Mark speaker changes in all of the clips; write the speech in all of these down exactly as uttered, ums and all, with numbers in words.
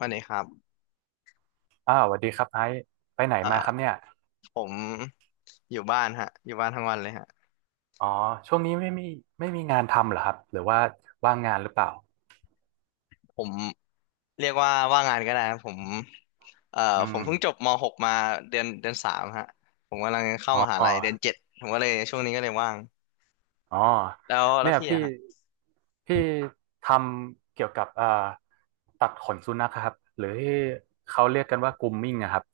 Speaker 1: วันนี้ครับ
Speaker 2: อ้าวสวัสดีครับไอซ์ไปไหน
Speaker 1: เอ่
Speaker 2: มาครับ
Speaker 1: อ
Speaker 2: เนี่ย
Speaker 1: ผมอยู่บ้านฮะอยู่บ้านทั้งวันเลยฮะ
Speaker 2: อ๋อช่วงนี้ไม่มีไม่มีงานทำเหรอครับหรือว่าว่างงานหรือเปล่า
Speaker 1: ผมเรียกว่าว่างงานก็ได้ครับผมเอ่อ
Speaker 2: อื
Speaker 1: ผ
Speaker 2: ม
Speaker 1: มเพิ่งจบม .หก มาเดือนเดือนสามฮะผมกำลังเข้ามหา
Speaker 2: อ๋
Speaker 1: ลั
Speaker 2: อ
Speaker 1: ยเดือนเจ็ดผมก็เลยช่วงนี้ก็เลยว่าง
Speaker 2: อ๋อ
Speaker 1: แล้วแล้ว
Speaker 2: เนี่ย
Speaker 1: พี่
Speaker 2: พี่
Speaker 1: อะฮะ
Speaker 2: พี่ทำเกี่ยวกับเอ่อตัดขนสุนัขครับหรือที่เขาเรียกกันว่า grooming อะครับ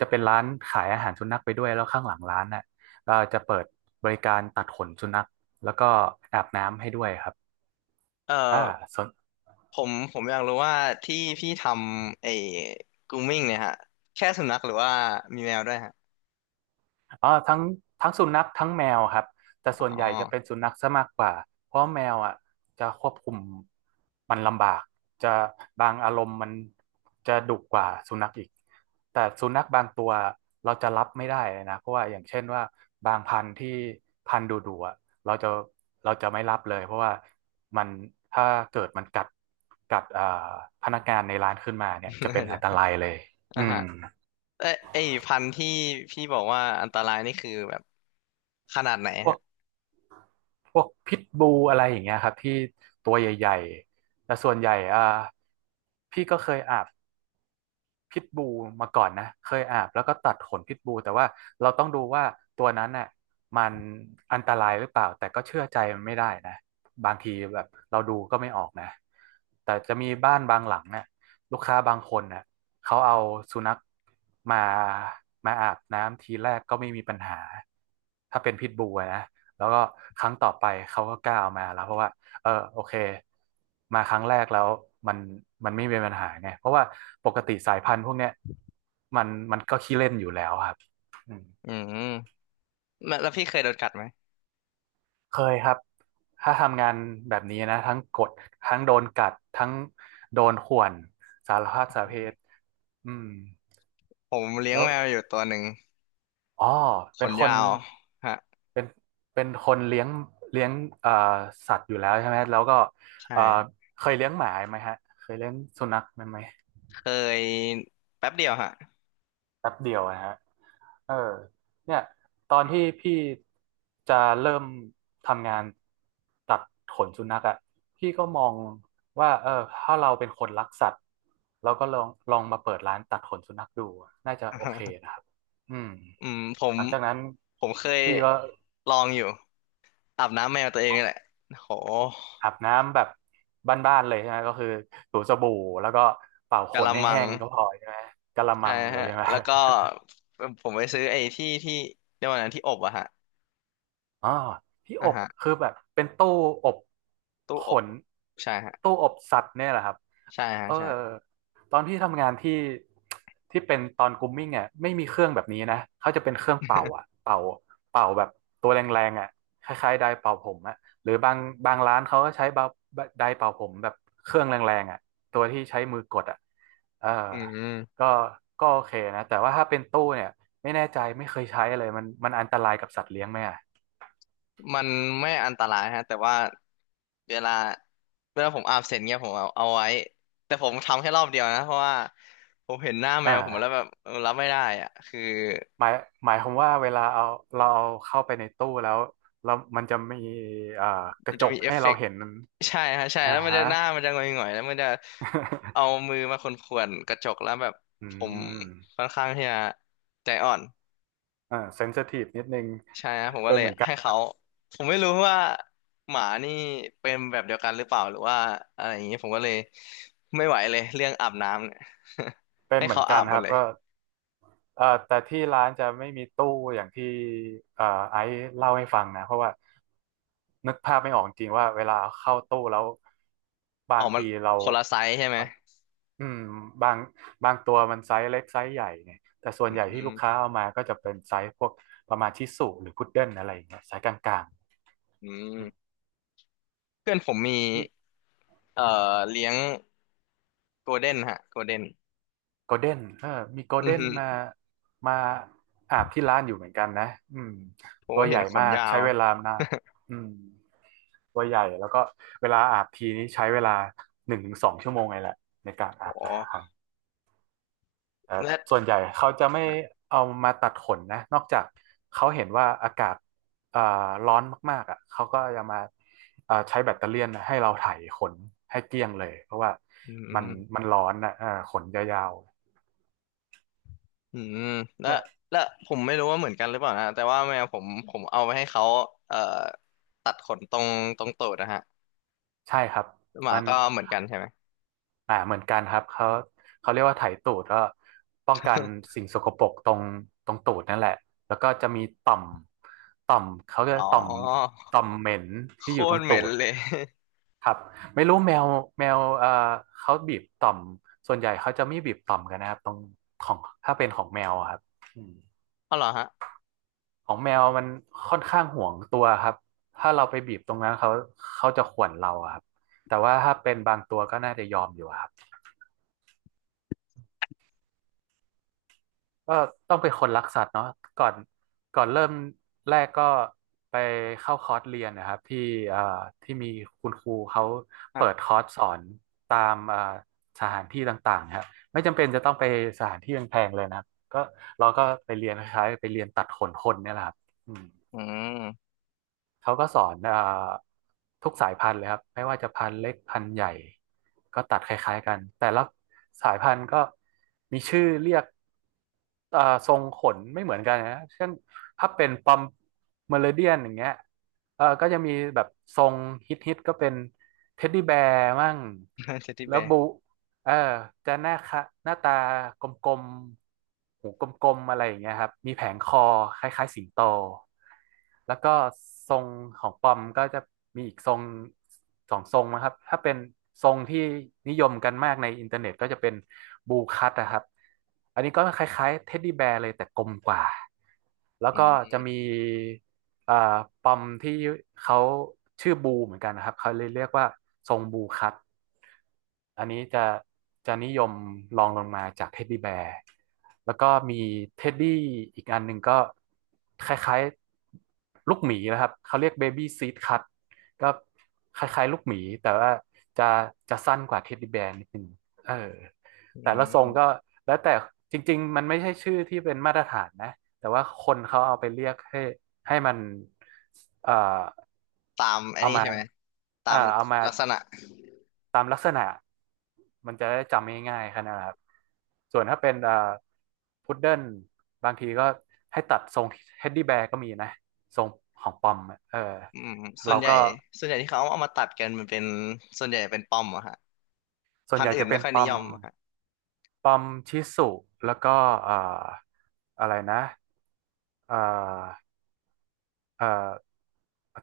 Speaker 2: จะเป็นร้านขายอาหารสุนัขไปด้วยแล้วข้างหลังร้านน่ะก็จะเปิดบริการตัดขนสุนัขแล้วก็อาบน้ำให้ด้วยครับ
Speaker 1: เอ่อ
Speaker 2: อ่าสน
Speaker 1: ผมผมอยากรู้ว่าที่พี่ทำไอ้ grooming เนี่ยฮะแค่สุนัขหรือว่ามีแมวด้วยฮะ
Speaker 2: อ๋อทั้งทั้งสุนัขทั้งแมวครับแต่ส่วน
Speaker 1: อ๋
Speaker 2: ให
Speaker 1: อ
Speaker 2: ญ่จะเป็นสุนัขซะมากกว่าเพราะแมวอ่ะจะควบคุมมันลำบากจะบางอารมณ์มันจะดุกว่าสุนัขอีกแต่สุนัขบางตัวเราจะรับไม่ได้เลยนะเพราะว่าอย่างเช่นว่าบางพันธุ์ที่พันธุ์ดุๆอ่ะเราจะเราจะไม่รับเลยเพราะว่ามันถ้าเกิดมันกัดกัดอ่าพนักงานในร้านขึ้นมาเนี่ยจะเป็ น
Speaker 1: เดี๋
Speaker 2: อั
Speaker 1: ย
Speaker 2: น
Speaker 1: ว
Speaker 2: ตรายเลยอื
Speaker 1: อ่ะ
Speaker 2: ม
Speaker 1: ฮะเอ้ยไอ้พันธุ์ที่พี่บอกว่าอันตรายนี่คือแบบขนาดไหน
Speaker 2: พวก
Speaker 1: ฮะ
Speaker 2: พวกพิทบูอะไรอย่างเงี้ยครับที่ตัวใหญ่ๆแต่ส่วนใหญ่อ่าพี่ก็เคยอาบ พิทบูลมาก่อนนะเคยอาบแล้วก็ตัดขนพิทบูลแต่ว่าเราต้องดูว่าตัวนั้นน่ะมันอันตรายหรือเปล่าแต่ก็เชื่อใจมันไม่ได้นะบางทีแบบเราดูก็ไม่ออกนะแต่จะมีบ้านบางหลังเนี่ยลูกค้าบางคนน่ะเขาเอาสุนัขมามาอาบน้ำทีแรกก็ไม่มีปัญหาถ้าเป็นพิทบูลอะนะแล้วก็ครั้งต่อไปเขาก็กล้าเอามาแล้วเพราะว่า เออโอเคมาครั้งแรกแล้วมันมันไม่มีปัญหาไงเพราะว่าปกติสายพันธุ์พวกเนี้ยมันมันก็ขี้เล่นอยู่แล้วครับอืม
Speaker 1: อืม แล้วแล้วพี่เคยโดนกัดไหม
Speaker 2: เคยครับถ้าทำงานแบบนี้นะทั้งกดทั้งโดนกัดทั้งโดนข่วนสารพัดสาเพศอืม
Speaker 1: ผมเลี้ยง
Speaker 2: แล้ว
Speaker 1: แมวอยู่ตัวหนึ่ง
Speaker 2: อ๋อ
Speaker 1: ข
Speaker 2: เป็น
Speaker 1: น
Speaker 2: ค
Speaker 1: ยา
Speaker 2: น
Speaker 1: วฮะ
Speaker 2: เป็นเป็นคนเลี้ยงเลี้ยงเอ่อสัตว์อยู่แล้วใช่ไหมแล้วก็เอ่อ
Speaker 1: ใช่
Speaker 2: เคยเลี้ยงหมาไหมฮะเคยเลี้ยงสุนัขไหม
Speaker 1: เคยแป๊บเดียวฮะ
Speaker 2: แป๊บเดียวนะฮะเออเนี่ยตอนที่พี่จะเริ่มทำงานตัดขนสุนัขอ่ะพี่ก็มองว่าเออถ้าเราเป็นคนรักสัตว์เราก็ลองลองมาเปิดร้านตัดขนสุนัขดู น่าจะโอเค นะครับอืม
Speaker 1: อืมผม
Speaker 2: หลังจากนั้น
Speaker 1: ผมเคย
Speaker 2: พี่ก็
Speaker 1: ลองอยู่อาบน้ำแมวตัวเองนี่แหละโห
Speaker 2: อาบน้ำแบบบ้านๆเลยใช่ไหมก็คือถูสบู่แล้วก็เป่าข
Speaker 1: กะ
Speaker 2: น
Speaker 1: ละ
Speaker 2: ให้
Speaker 1: มั
Speaker 2: แห้
Speaker 1: ง
Speaker 2: งก็พอใช่ไหมกะละมั
Speaker 1: ใช่
Speaker 2: งเลย
Speaker 1: ฮะ
Speaker 2: ใช่ไหม
Speaker 1: แล้วก็ผมไปซื้อไอ้ที่ที่เรียกว่าอะไรนะที่อบอะฮะ
Speaker 2: อ่อที่อ
Speaker 1: อ่ะ
Speaker 2: บ
Speaker 1: ฮะ
Speaker 2: คือแบบเป็นตู้อบ
Speaker 1: ตู้
Speaker 2: ข
Speaker 1: อบ
Speaker 2: น
Speaker 1: ใช่ฮะ
Speaker 2: ตู้อบสัตว์เนี่ยแหละครับ
Speaker 1: ใช่ฮะ
Speaker 2: เออ
Speaker 1: ใช่
Speaker 2: ตอนที่ทำงานที่ที่เป็นตอนกรูมมิ่งอ่ะไม่มีเครื่องแบบนี้นะเขาจะเป็นเครื่องเป่าอ่ะเป่าเป่าแบบตัวแรงๆอ่ะคล้ายๆไดร์เป่าผมอ่ะหรือบางบางร้านเขาก็ใช้เป่าไดร์เป่าผมแบบเครื่องแรงๆอ่ะตัวที่ใช้มือกดอ่ะเออ
Speaker 1: อืม
Speaker 2: ก็ก็โอเคนะแต่ว่าถ้าเป็นตู้เนี่ยไม่แน่ใจไม่เคยใช้เลยมันมันอันตรายกับสัตว์เลี้ยงไหมอ่ะ
Speaker 1: มันไม่อันตรายฮะแต่ว่าเวลาเวลาผมอาบเสร็จเงี้ยผมเอาเอาไว้แต่ผมทำแค่รอบเดียวนะเพราะว่าผมเห็นหน้าแม
Speaker 2: อ่
Speaker 1: วผมแล้วแบ
Speaker 2: า
Speaker 1: บเออรับไม่ได้อ่ะคือ
Speaker 2: หมายหมายความว่าเวลาเอาเราเอาเข้าไปในตู้แล้วแล้วมันจะมีอ่าก
Speaker 1: มั
Speaker 2: ระ
Speaker 1: น
Speaker 2: จ
Speaker 1: จะ
Speaker 2: ก
Speaker 1: มีเอ
Speaker 2: ให้
Speaker 1: ฟเฟ
Speaker 2: เรา
Speaker 1: กต์
Speaker 2: เห็น
Speaker 1: ใช่ฮะใช่
Speaker 2: อ่า
Speaker 1: แล้วมัน
Speaker 2: ฮะ
Speaker 1: จะหน้ามันจะหงอยๆแล้วมันจะเอา มือมาข่วนๆกระจกแล้วแบบ
Speaker 2: อื
Speaker 1: ผม
Speaker 2: ม
Speaker 1: ค่อนข้างที่จะใจอ่อน
Speaker 2: อ่าเซนซิทีฟนิดนึง
Speaker 1: ใช่นะผมก็
Speaker 2: เป็น
Speaker 1: เลย
Speaker 2: เหมือนกัน
Speaker 1: ให้เขาผมไม่รู้ว่าหมานี่เป็นแบบเดียวกันหรือเปล่าหรือว่าอะไรอย่างนี้ผมก็เลยไม่ไหวเลยเรื่องอาบน้ำ เนี่ย
Speaker 2: เป็น
Speaker 1: ให้
Speaker 2: เหมือ
Speaker 1: เขา
Speaker 2: น
Speaker 1: อา
Speaker 2: กัน
Speaker 1: บหม
Speaker 2: ค
Speaker 1: ด
Speaker 2: รับ
Speaker 1: เลย
Speaker 2: ก็เอ่อแต่ที่ร้านจะไม่มีตู้อย่างที่เอ่อไอซ์เล่าให้ฟังนะเพราะว่านึกภาพไม่ออกจริงๆว่าเวลาเข้าตู้แล้วบา
Speaker 1: ออ
Speaker 2: ง
Speaker 1: กมา
Speaker 2: ทีเรา
Speaker 1: คนละไซส์ใช่ไหม
Speaker 2: มัน อืมบางบางตัวมันไซส์เล็กไซส์ใหญ่เนี่ยแต่ส่วน
Speaker 1: อื
Speaker 2: ใหญ่ที่
Speaker 1: ม
Speaker 2: ลูกค้าเอามาก็จะเป็นไซส์พวกประมาณชิสุหรือพุดเดิ้ลอะไรอย่างเงี้ยไซส์กลาง
Speaker 1: อื
Speaker 2: ๆ
Speaker 1: ม
Speaker 2: อืม
Speaker 1: เพื่อนผมมี
Speaker 2: นี่
Speaker 1: เอ่อเลี้ยงโกลเด้นฮะโกลเด้น
Speaker 2: โกลเด้นเออมีโกล
Speaker 1: อื
Speaker 2: เด้
Speaker 1: อ
Speaker 2: น
Speaker 1: ฮึ
Speaker 2: มามาอาบที่ร้านอยู่เหมือนกันนะอืม
Speaker 1: ผม
Speaker 2: ตั
Speaker 1: ก็
Speaker 2: วให
Speaker 1: เห็น
Speaker 2: ญ่
Speaker 1: ขน
Speaker 2: มาก
Speaker 1: ยา
Speaker 2: ใช้
Speaker 1: ว
Speaker 2: เวลานานอืมตัวใหญ่แล้วก็เวลาอาบทีนี้ใช้เวลาหนึ่งถึงสองชั่วโมงเลยแหละในการ
Speaker 1: โอ
Speaker 2: อาบแต่ละค
Speaker 1: ้
Speaker 2: รั้ง เอ่อ
Speaker 1: และ
Speaker 2: ส่วนใหญ่เขาจะไม่เอามาตัดขนนะนอกจากเขาเห็นว่าอากาศเอ่อร้อนมากๆอ่ะเขาก็จะมาเอ่อใช้แบตเตอเลี่ยนให้เราไถขนให้เกลี้ยงเลยเพราะว่า
Speaker 1: อื
Speaker 2: มัน
Speaker 1: ม
Speaker 2: มันร้อนนะเอ่อขนยาว
Speaker 1: อืม
Speaker 2: ๆ
Speaker 1: และ
Speaker 2: เนี่ย
Speaker 1: และผมไม่รู้ว่าเหมือนกันหรือเปล่านะแต่ว่าแมวผมผมเอาไปให้เขาเอ่อตัดขนตรงตรงตูดนะฮะ
Speaker 2: ใช่ครับ
Speaker 1: หมา
Speaker 2: มัน
Speaker 1: ก็เหมือนกันใช่ไหม
Speaker 2: อ่าเหมือนกันครับเขาเขาเรียกว่าไถตูดก็ป้องกัน สิ่งสกปรกตรงตรงตูดนั่นแหละแล้วก็จะมีต่อมต่อมเขาเรียก
Speaker 1: อ๋อ
Speaker 2: ว่าต่อมต่อมเหม็น
Speaker 1: โค
Speaker 2: ที่อยู่ตร
Speaker 1: ตร
Speaker 2: ง
Speaker 1: เห
Speaker 2: ตู
Speaker 1: ม็น
Speaker 2: ด
Speaker 1: เลย
Speaker 2: ครับไม่รู้แมวแมวเอ่อเขาบีบต่อมส่วนใหญ่เขาจะไม่บีบต่อมกันนะครับตรงของถ้าเป็นของแมวอะครับอืม
Speaker 1: เอาเหรอฮะ
Speaker 2: ของแมวมันค่อนข้างห่วงตัวครับถ้าเราไปบีบตรงนั้นเขาเขาจะข่วนเราอะครับแต่ว่าถ้าเป็นบางตัวก็น่าจะยอมอยู่ครับ ก็ต้องเป็นคนรักสัตว์เนาะก่อนก่อนเริ่มแรกก็ไปเข้าคอร์สเรียนนะครับที่อ่าที่มีคุณครูเขา
Speaker 1: ฮะ
Speaker 2: เปิดคอร์สสอนตามอ่าสถานที่ต่างๆนะครับไม่จำเป็นจะต้องไปสถานที่แพงๆเลยนะครับก็เราก็ไปเรียนคล้ายๆไปเรียนตัดขนคนเนี่ยแหละครับอืม
Speaker 1: อืม
Speaker 2: เขาก็สอนเอ่อทุกสายพันธุ์เลยครับไม่ว่าจะพันธุ์เล็กพันธุ์ใหญ่ก็ตัดคล้ายๆกันแต่ละสายพันธุ์ก็มีชื่อเรียกเอ่อทรงขนไม่เหมือนกันนะเช่นถ้าเป็นปอมเมอริเดียนอย่างเงี้ยเออก็จะมีแบบทรงฮิตๆก็เป็นเท็ดดี้แบร์มั่ง
Speaker 1: เทดดี้
Speaker 2: แล้
Speaker 1: แบ
Speaker 2: ว
Speaker 1: ร์
Speaker 2: บู เออจะหน้าคะหน้าตากลมๆหูกลมๆอะไรอย่างเงี้ยครับมีแผงคอคล้ายๆสิงโตแล้วก็ทรงของปอมก็จะมีอีกทรงสองทรงนะครับถ้าเป็นทรงที่นิยมกันมากในอินเทอร์เน็ตก็จะเป็นบูคัตนะครับอันนี้ก็คล้ายๆเท็ดดี้แบร์เลยแต่กลมกว่าแล้ว
Speaker 1: อื
Speaker 2: ก็จะ
Speaker 1: ม
Speaker 2: มี เอ่อปอมที่เขาชื่อบูเหมือนกันนะครับเขาเลยเรียกว่าทรงบูคัตอันนี้จะจะนิยมรองลงมาจากเท็ดดี้แบร์แล้วก็มีเท็ดดี้อีกอันหนึ่งก็คล้ายๆลูกหมีนะครับเขาเรียกเบบี้ซีดคัตก็คล้ายๆลูกหมีแต่ว่าจะจะสั้นกว่าเท็ดดี้แบร์นิดนึงเออ
Speaker 1: อื
Speaker 2: แต่ละทรงก็
Speaker 1: ม
Speaker 2: แล้วแต่จริงๆมันไม่ใช่ชื่อที่เป็นมาตรฐานนะแต่ว่าคนเขาเอาไปเรียกให้ ให้มันเอ่อ
Speaker 1: ตามอัน
Speaker 2: เอา
Speaker 1: นี้
Speaker 2: มา
Speaker 1: ใช่ไหมตา
Speaker 2: เอ่อ
Speaker 1: ม
Speaker 2: เอามา
Speaker 1: ลักษณะ
Speaker 2: ตามลักษณะมันจะได้จำง่ายๆแค่นั้นแหละครับส่วนถ้าเป็นเอ่อพุดเดิ้ลบางทีก็ให้ตัดทรงเฮดดี้แบร์ก็มีนะทรงของปอมอะเออ
Speaker 1: อืมส่
Speaker 2: เรา
Speaker 1: วนใหญ่
Speaker 2: ก็
Speaker 1: ส่วนใหญ่ที่เขาเอามาตัดกันมันเป็นส่วนใหญ่เป็นปอมอะฮะ
Speaker 2: ส่วน
Speaker 1: พัน
Speaker 2: ใหญ่
Speaker 1: ธุ์อื่
Speaker 2: จะ
Speaker 1: น
Speaker 2: เป็
Speaker 1: ไม่
Speaker 2: น
Speaker 1: ค่อย
Speaker 2: ปอ
Speaker 1: นิย
Speaker 2: ม
Speaker 1: มอะฮะ
Speaker 2: ปอมชิสุแล้วก็เอ่ออะไรนะเอ่อเอ่อ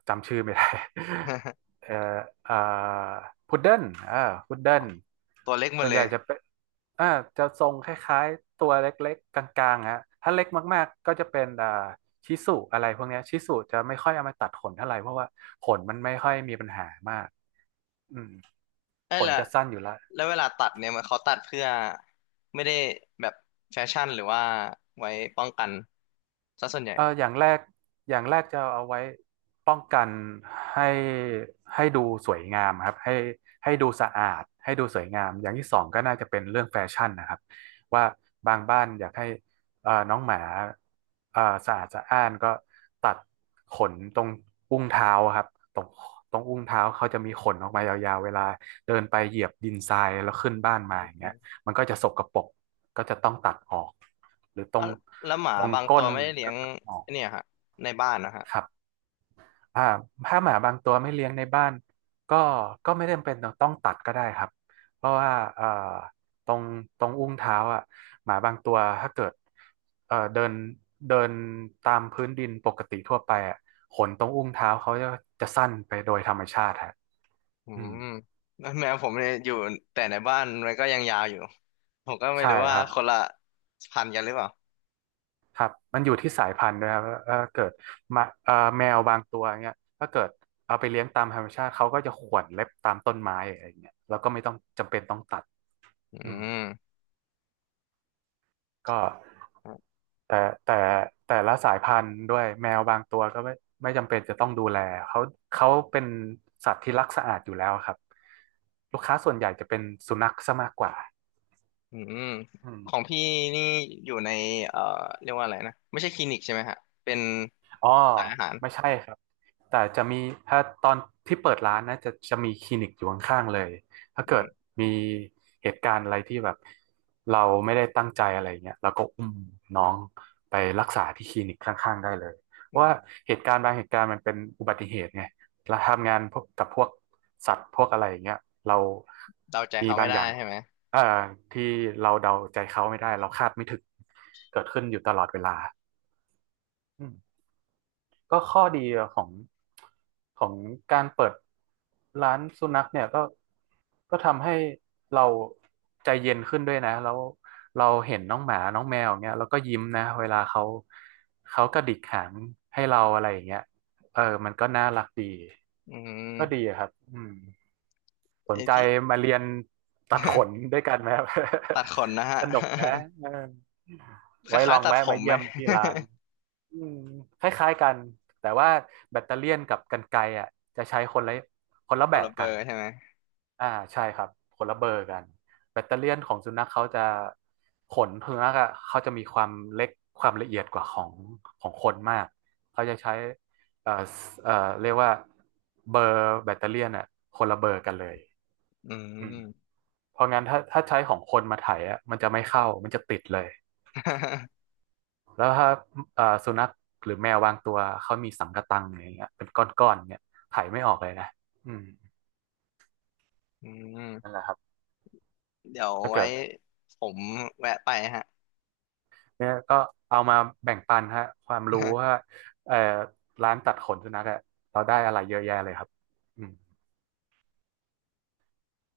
Speaker 2: จำชื่อไม่ได้ เอ่ออ่าพุดเดิ้ลอ่าพุดเดิ้ล
Speaker 1: ตัวเล็กหมด
Speaker 2: ส่วน
Speaker 1: เล
Speaker 2: ใหญ่
Speaker 1: ย
Speaker 2: จะเป็นอ่าจะทรงคล้ายๆตัวเล็กๆกลางๆฮะถ้าเล็กมากๆก็จะเป็นอ่าชิสุอะไรพวกเนี้ยชิสุจะไม่ค่อยเอามาตัดขนเท่าไหร่เพราะว่าขนมันไม่ค่อยมีปัญหามากอืม
Speaker 1: เอ้
Speaker 2: ข
Speaker 1: ย
Speaker 2: น
Speaker 1: และ
Speaker 2: จะสั้นอยู่ละ
Speaker 1: แล้วเวลาตัดเนี่ยมันเขาตัดเพื่อไม่ได้แบบแฟชั่นหรือว่าไว้ป้องกันซะส่วนใหญ่
Speaker 2: เอออย่างแรกอย่างแรกจะเอาไว้ป้องกันให้ให้ดูสวยงามครับให้ให้ดูสะอาดให้ดูสวยงามอย่างที่สองก็น่าจะเป็นเรื่องแฟชั่นนะครับว่าบางบ้านอยากให้เอ่อน้องหมาเอ่อสะอาดสะอ้านก็ตัดขนตรงอุ้งเท้าครับตรงตรงอุ้งเท้าเขาจะมีขนออกมายาวๆเวลาเดินไปเหยียบดินทรายแล้วขึ้นบ้านมาอย่างเงี้ยมันก็จะสกปรกก็จะต้องตัดออกหรือตร
Speaker 1: อ่ะ
Speaker 2: ง
Speaker 1: แล้วหมา
Speaker 2: ตรง
Speaker 1: บางตั
Speaker 2: ก้
Speaker 1: ว
Speaker 2: น
Speaker 1: ไม่ได้เลี้ย
Speaker 2: ก็
Speaker 1: ง
Speaker 2: อ๋อ
Speaker 1: ไอ้เนี่ยฮะในบ้านนะฮะ
Speaker 2: ครับอ่าถ้าหมาบางตัวไม่เลี้ยงในบ้านก็ก็ไม่จำเป็นต้องตัดก็ได้ครับเพราะว่าเอ่อตรงตรงอุ้งเท้าอ่ะหมาบางตัวถ้าเกิดเอ่อเดินเดินตามพื้นดินปกติทั่วไปอ่ะขนตรงอุ้งเท้าเขาจะจะสั้นไปโดยธรรมชาติฮะ
Speaker 1: อื
Speaker 2: อืม
Speaker 1: มแล้วแมวผมเนี่ยอยู่แต่ในบ้านมันก็ยังยาวอยู่ผมก็ไม่
Speaker 2: ใช่
Speaker 1: รู้
Speaker 2: ค
Speaker 1: ว่า
Speaker 2: รับ
Speaker 1: คนละพันธุ์กันหรือเปล่า
Speaker 2: ครับมันอยู่ที่สายพันธุ์ด้วยครับเออเกิดมาเอ่อแมวบางตัวเงี้ยถ้าเกิดเอาไปเลี้ยงตามธรรมชาติเขาก็จะข่วนเล็บตามต้นไม้อะไรเงี้ยแล้วก็ไม่ต้องจำเป็นต้องตัด
Speaker 1: อื
Speaker 2: อืม
Speaker 1: ม
Speaker 2: ก็แต่แต่แต่ละสายพันธุ์ด้วยแมวบางตัวก็ไม่ไม่จำเป็นจะต้องดูแลเขาเขาเป็นสัตว์ที่รักสะอาดอยู่แล้วครับ ลูกค้าส่วนใหญ่จะเป็นสุนัขซะมากกว่า
Speaker 1: อืม
Speaker 2: อืม
Speaker 1: ของพี่นี่อยู่ในเอ่อเรียกว่าอะไรนะไม่ใช่คลินิกใช่ไหมฮะเป็น
Speaker 2: อ๋อ
Speaker 1: ขายอาหาร
Speaker 2: ไม่ใช่ครับ แต่จะมีถ้าตอนที่เปิดร้านนะจะจะมีคลินิกอยู่ข้างๆเลยถ้าเกิ
Speaker 1: อื
Speaker 2: ด
Speaker 1: ม
Speaker 2: มีเหตุการณ์อะไรที่แบบเราไม่ได้ตั้งใจอะไรเงี้ยเราก็อุ้มน้องไปรักษาที่คลินิกข้างๆได้เลยเพราะว่าเหตุการณ์บางเหตุการณ์มันเป็นอุบัติเหตุไงเราทำงานพวกกับพวกสัตว์พวกอะไรอย่างเงี้ยเรา
Speaker 1: เดาใจ
Speaker 2: มี
Speaker 1: เขาไม่
Speaker 2: บาง
Speaker 1: ได้
Speaker 2: อย่าง
Speaker 1: ใช่ไหม
Speaker 2: เอ่อที่เราเดาใจเขาไม่ได้เราคาดไม่ถึงเกิดขึ้นอยู่ตลอดเวลาอืม ก็ข้อดีของของการเปิดร้านสุนัขเนี่ยก็ก็ทำให้เราใจเย็นขึ้นด้วยนะแล้วเราเห็นน้องหมาน้องแมวอย่างเงี้ยเราก็ยิ้มนะเวลาเขาเขากระดิกหางให้เราอะไรอย่างเงี้ยเออมันก็น่ารักดี
Speaker 1: อื
Speaker 2: ก็ดี
Speaker 1: ม
Speaker 2: อะครับอืม สน
Speaker 1: ไอ้
Speaker 2: ใจ
Speaker 1: ที่
Speaker 2: มาเรียนตัดขนด้วยกันไหมครับ
Speaker 1: ตัดขนนะฮะ
Speaker 2: สนุกนะเออ
Speaker 1: ค
Speaker 2: ไว้ล
Speaker 1: ล้าย
Speaker 2: อง
Speaker 1: ๆตัด
Speaker 2: แวะ
Speaker 1: ผ
Speaker 2: มา
Speaker 1: มไห
Speaker 2: เยี่
Speaker 1: ม
Speaker 2: ยมที่ร้านอืมคล้ายๆกันแต่ว่าแบตเตอเลียนกับกรรไกรอ่ะจะใช้คนละคนละ
Speaker 1: ค
Speaker 2: แบ
Speaker 1: น
Speaker 2: บ
Speaker 1: ละเบอ
Speaker 2: กัน
Speaker 1: ร์ใช่ไหม
Speaker 2: อ่าใช่ครับคนละเบอร์กันแบตเตอเลียนของสุนัขเขาจะขนสุนัขอะเขาจะมีความเล็กความละเอียดกว่าของของคนมากเขาจะใช้เอ่อเอ่อเรียกว่าเบอร์แบตเตอเลียนอ่ะคนละเบอร์กันเลย
Speaker 1: อื
Speaker 2: อืม
Speaker 1: ม
Speaker 2: เพราะงั้นถ้าถ้าใช้ของคนมาไถอ่ะมันจะไม่เข้ามันจะติดเลย แล้วถ้าเอ่อสุนัขหรือแมวบางตัวเขามีสังกะตังอย่างเงี้ยเป็นก้อนๆเนี่ยไถไม่ออกเลยนะอืม
Speaker 1: อื
Speaker 2: นั่นแห
Speaker 1: ม
Speaker 2: ละครับ
Speaker 1: เดี๋ยว
Speaker 2: ถ้า
Speaker 1: ไว้
Speaker 2: เกิด
Speaker 1: ผมแวะไปฮะ
Speaker 2: เนี่ยก็เอามาแบ่งปันฮะความรู้ว่าเอ่อร้านตัดขนสุนัขอะเราได้อะไรเยอะแยะเลยครับอืม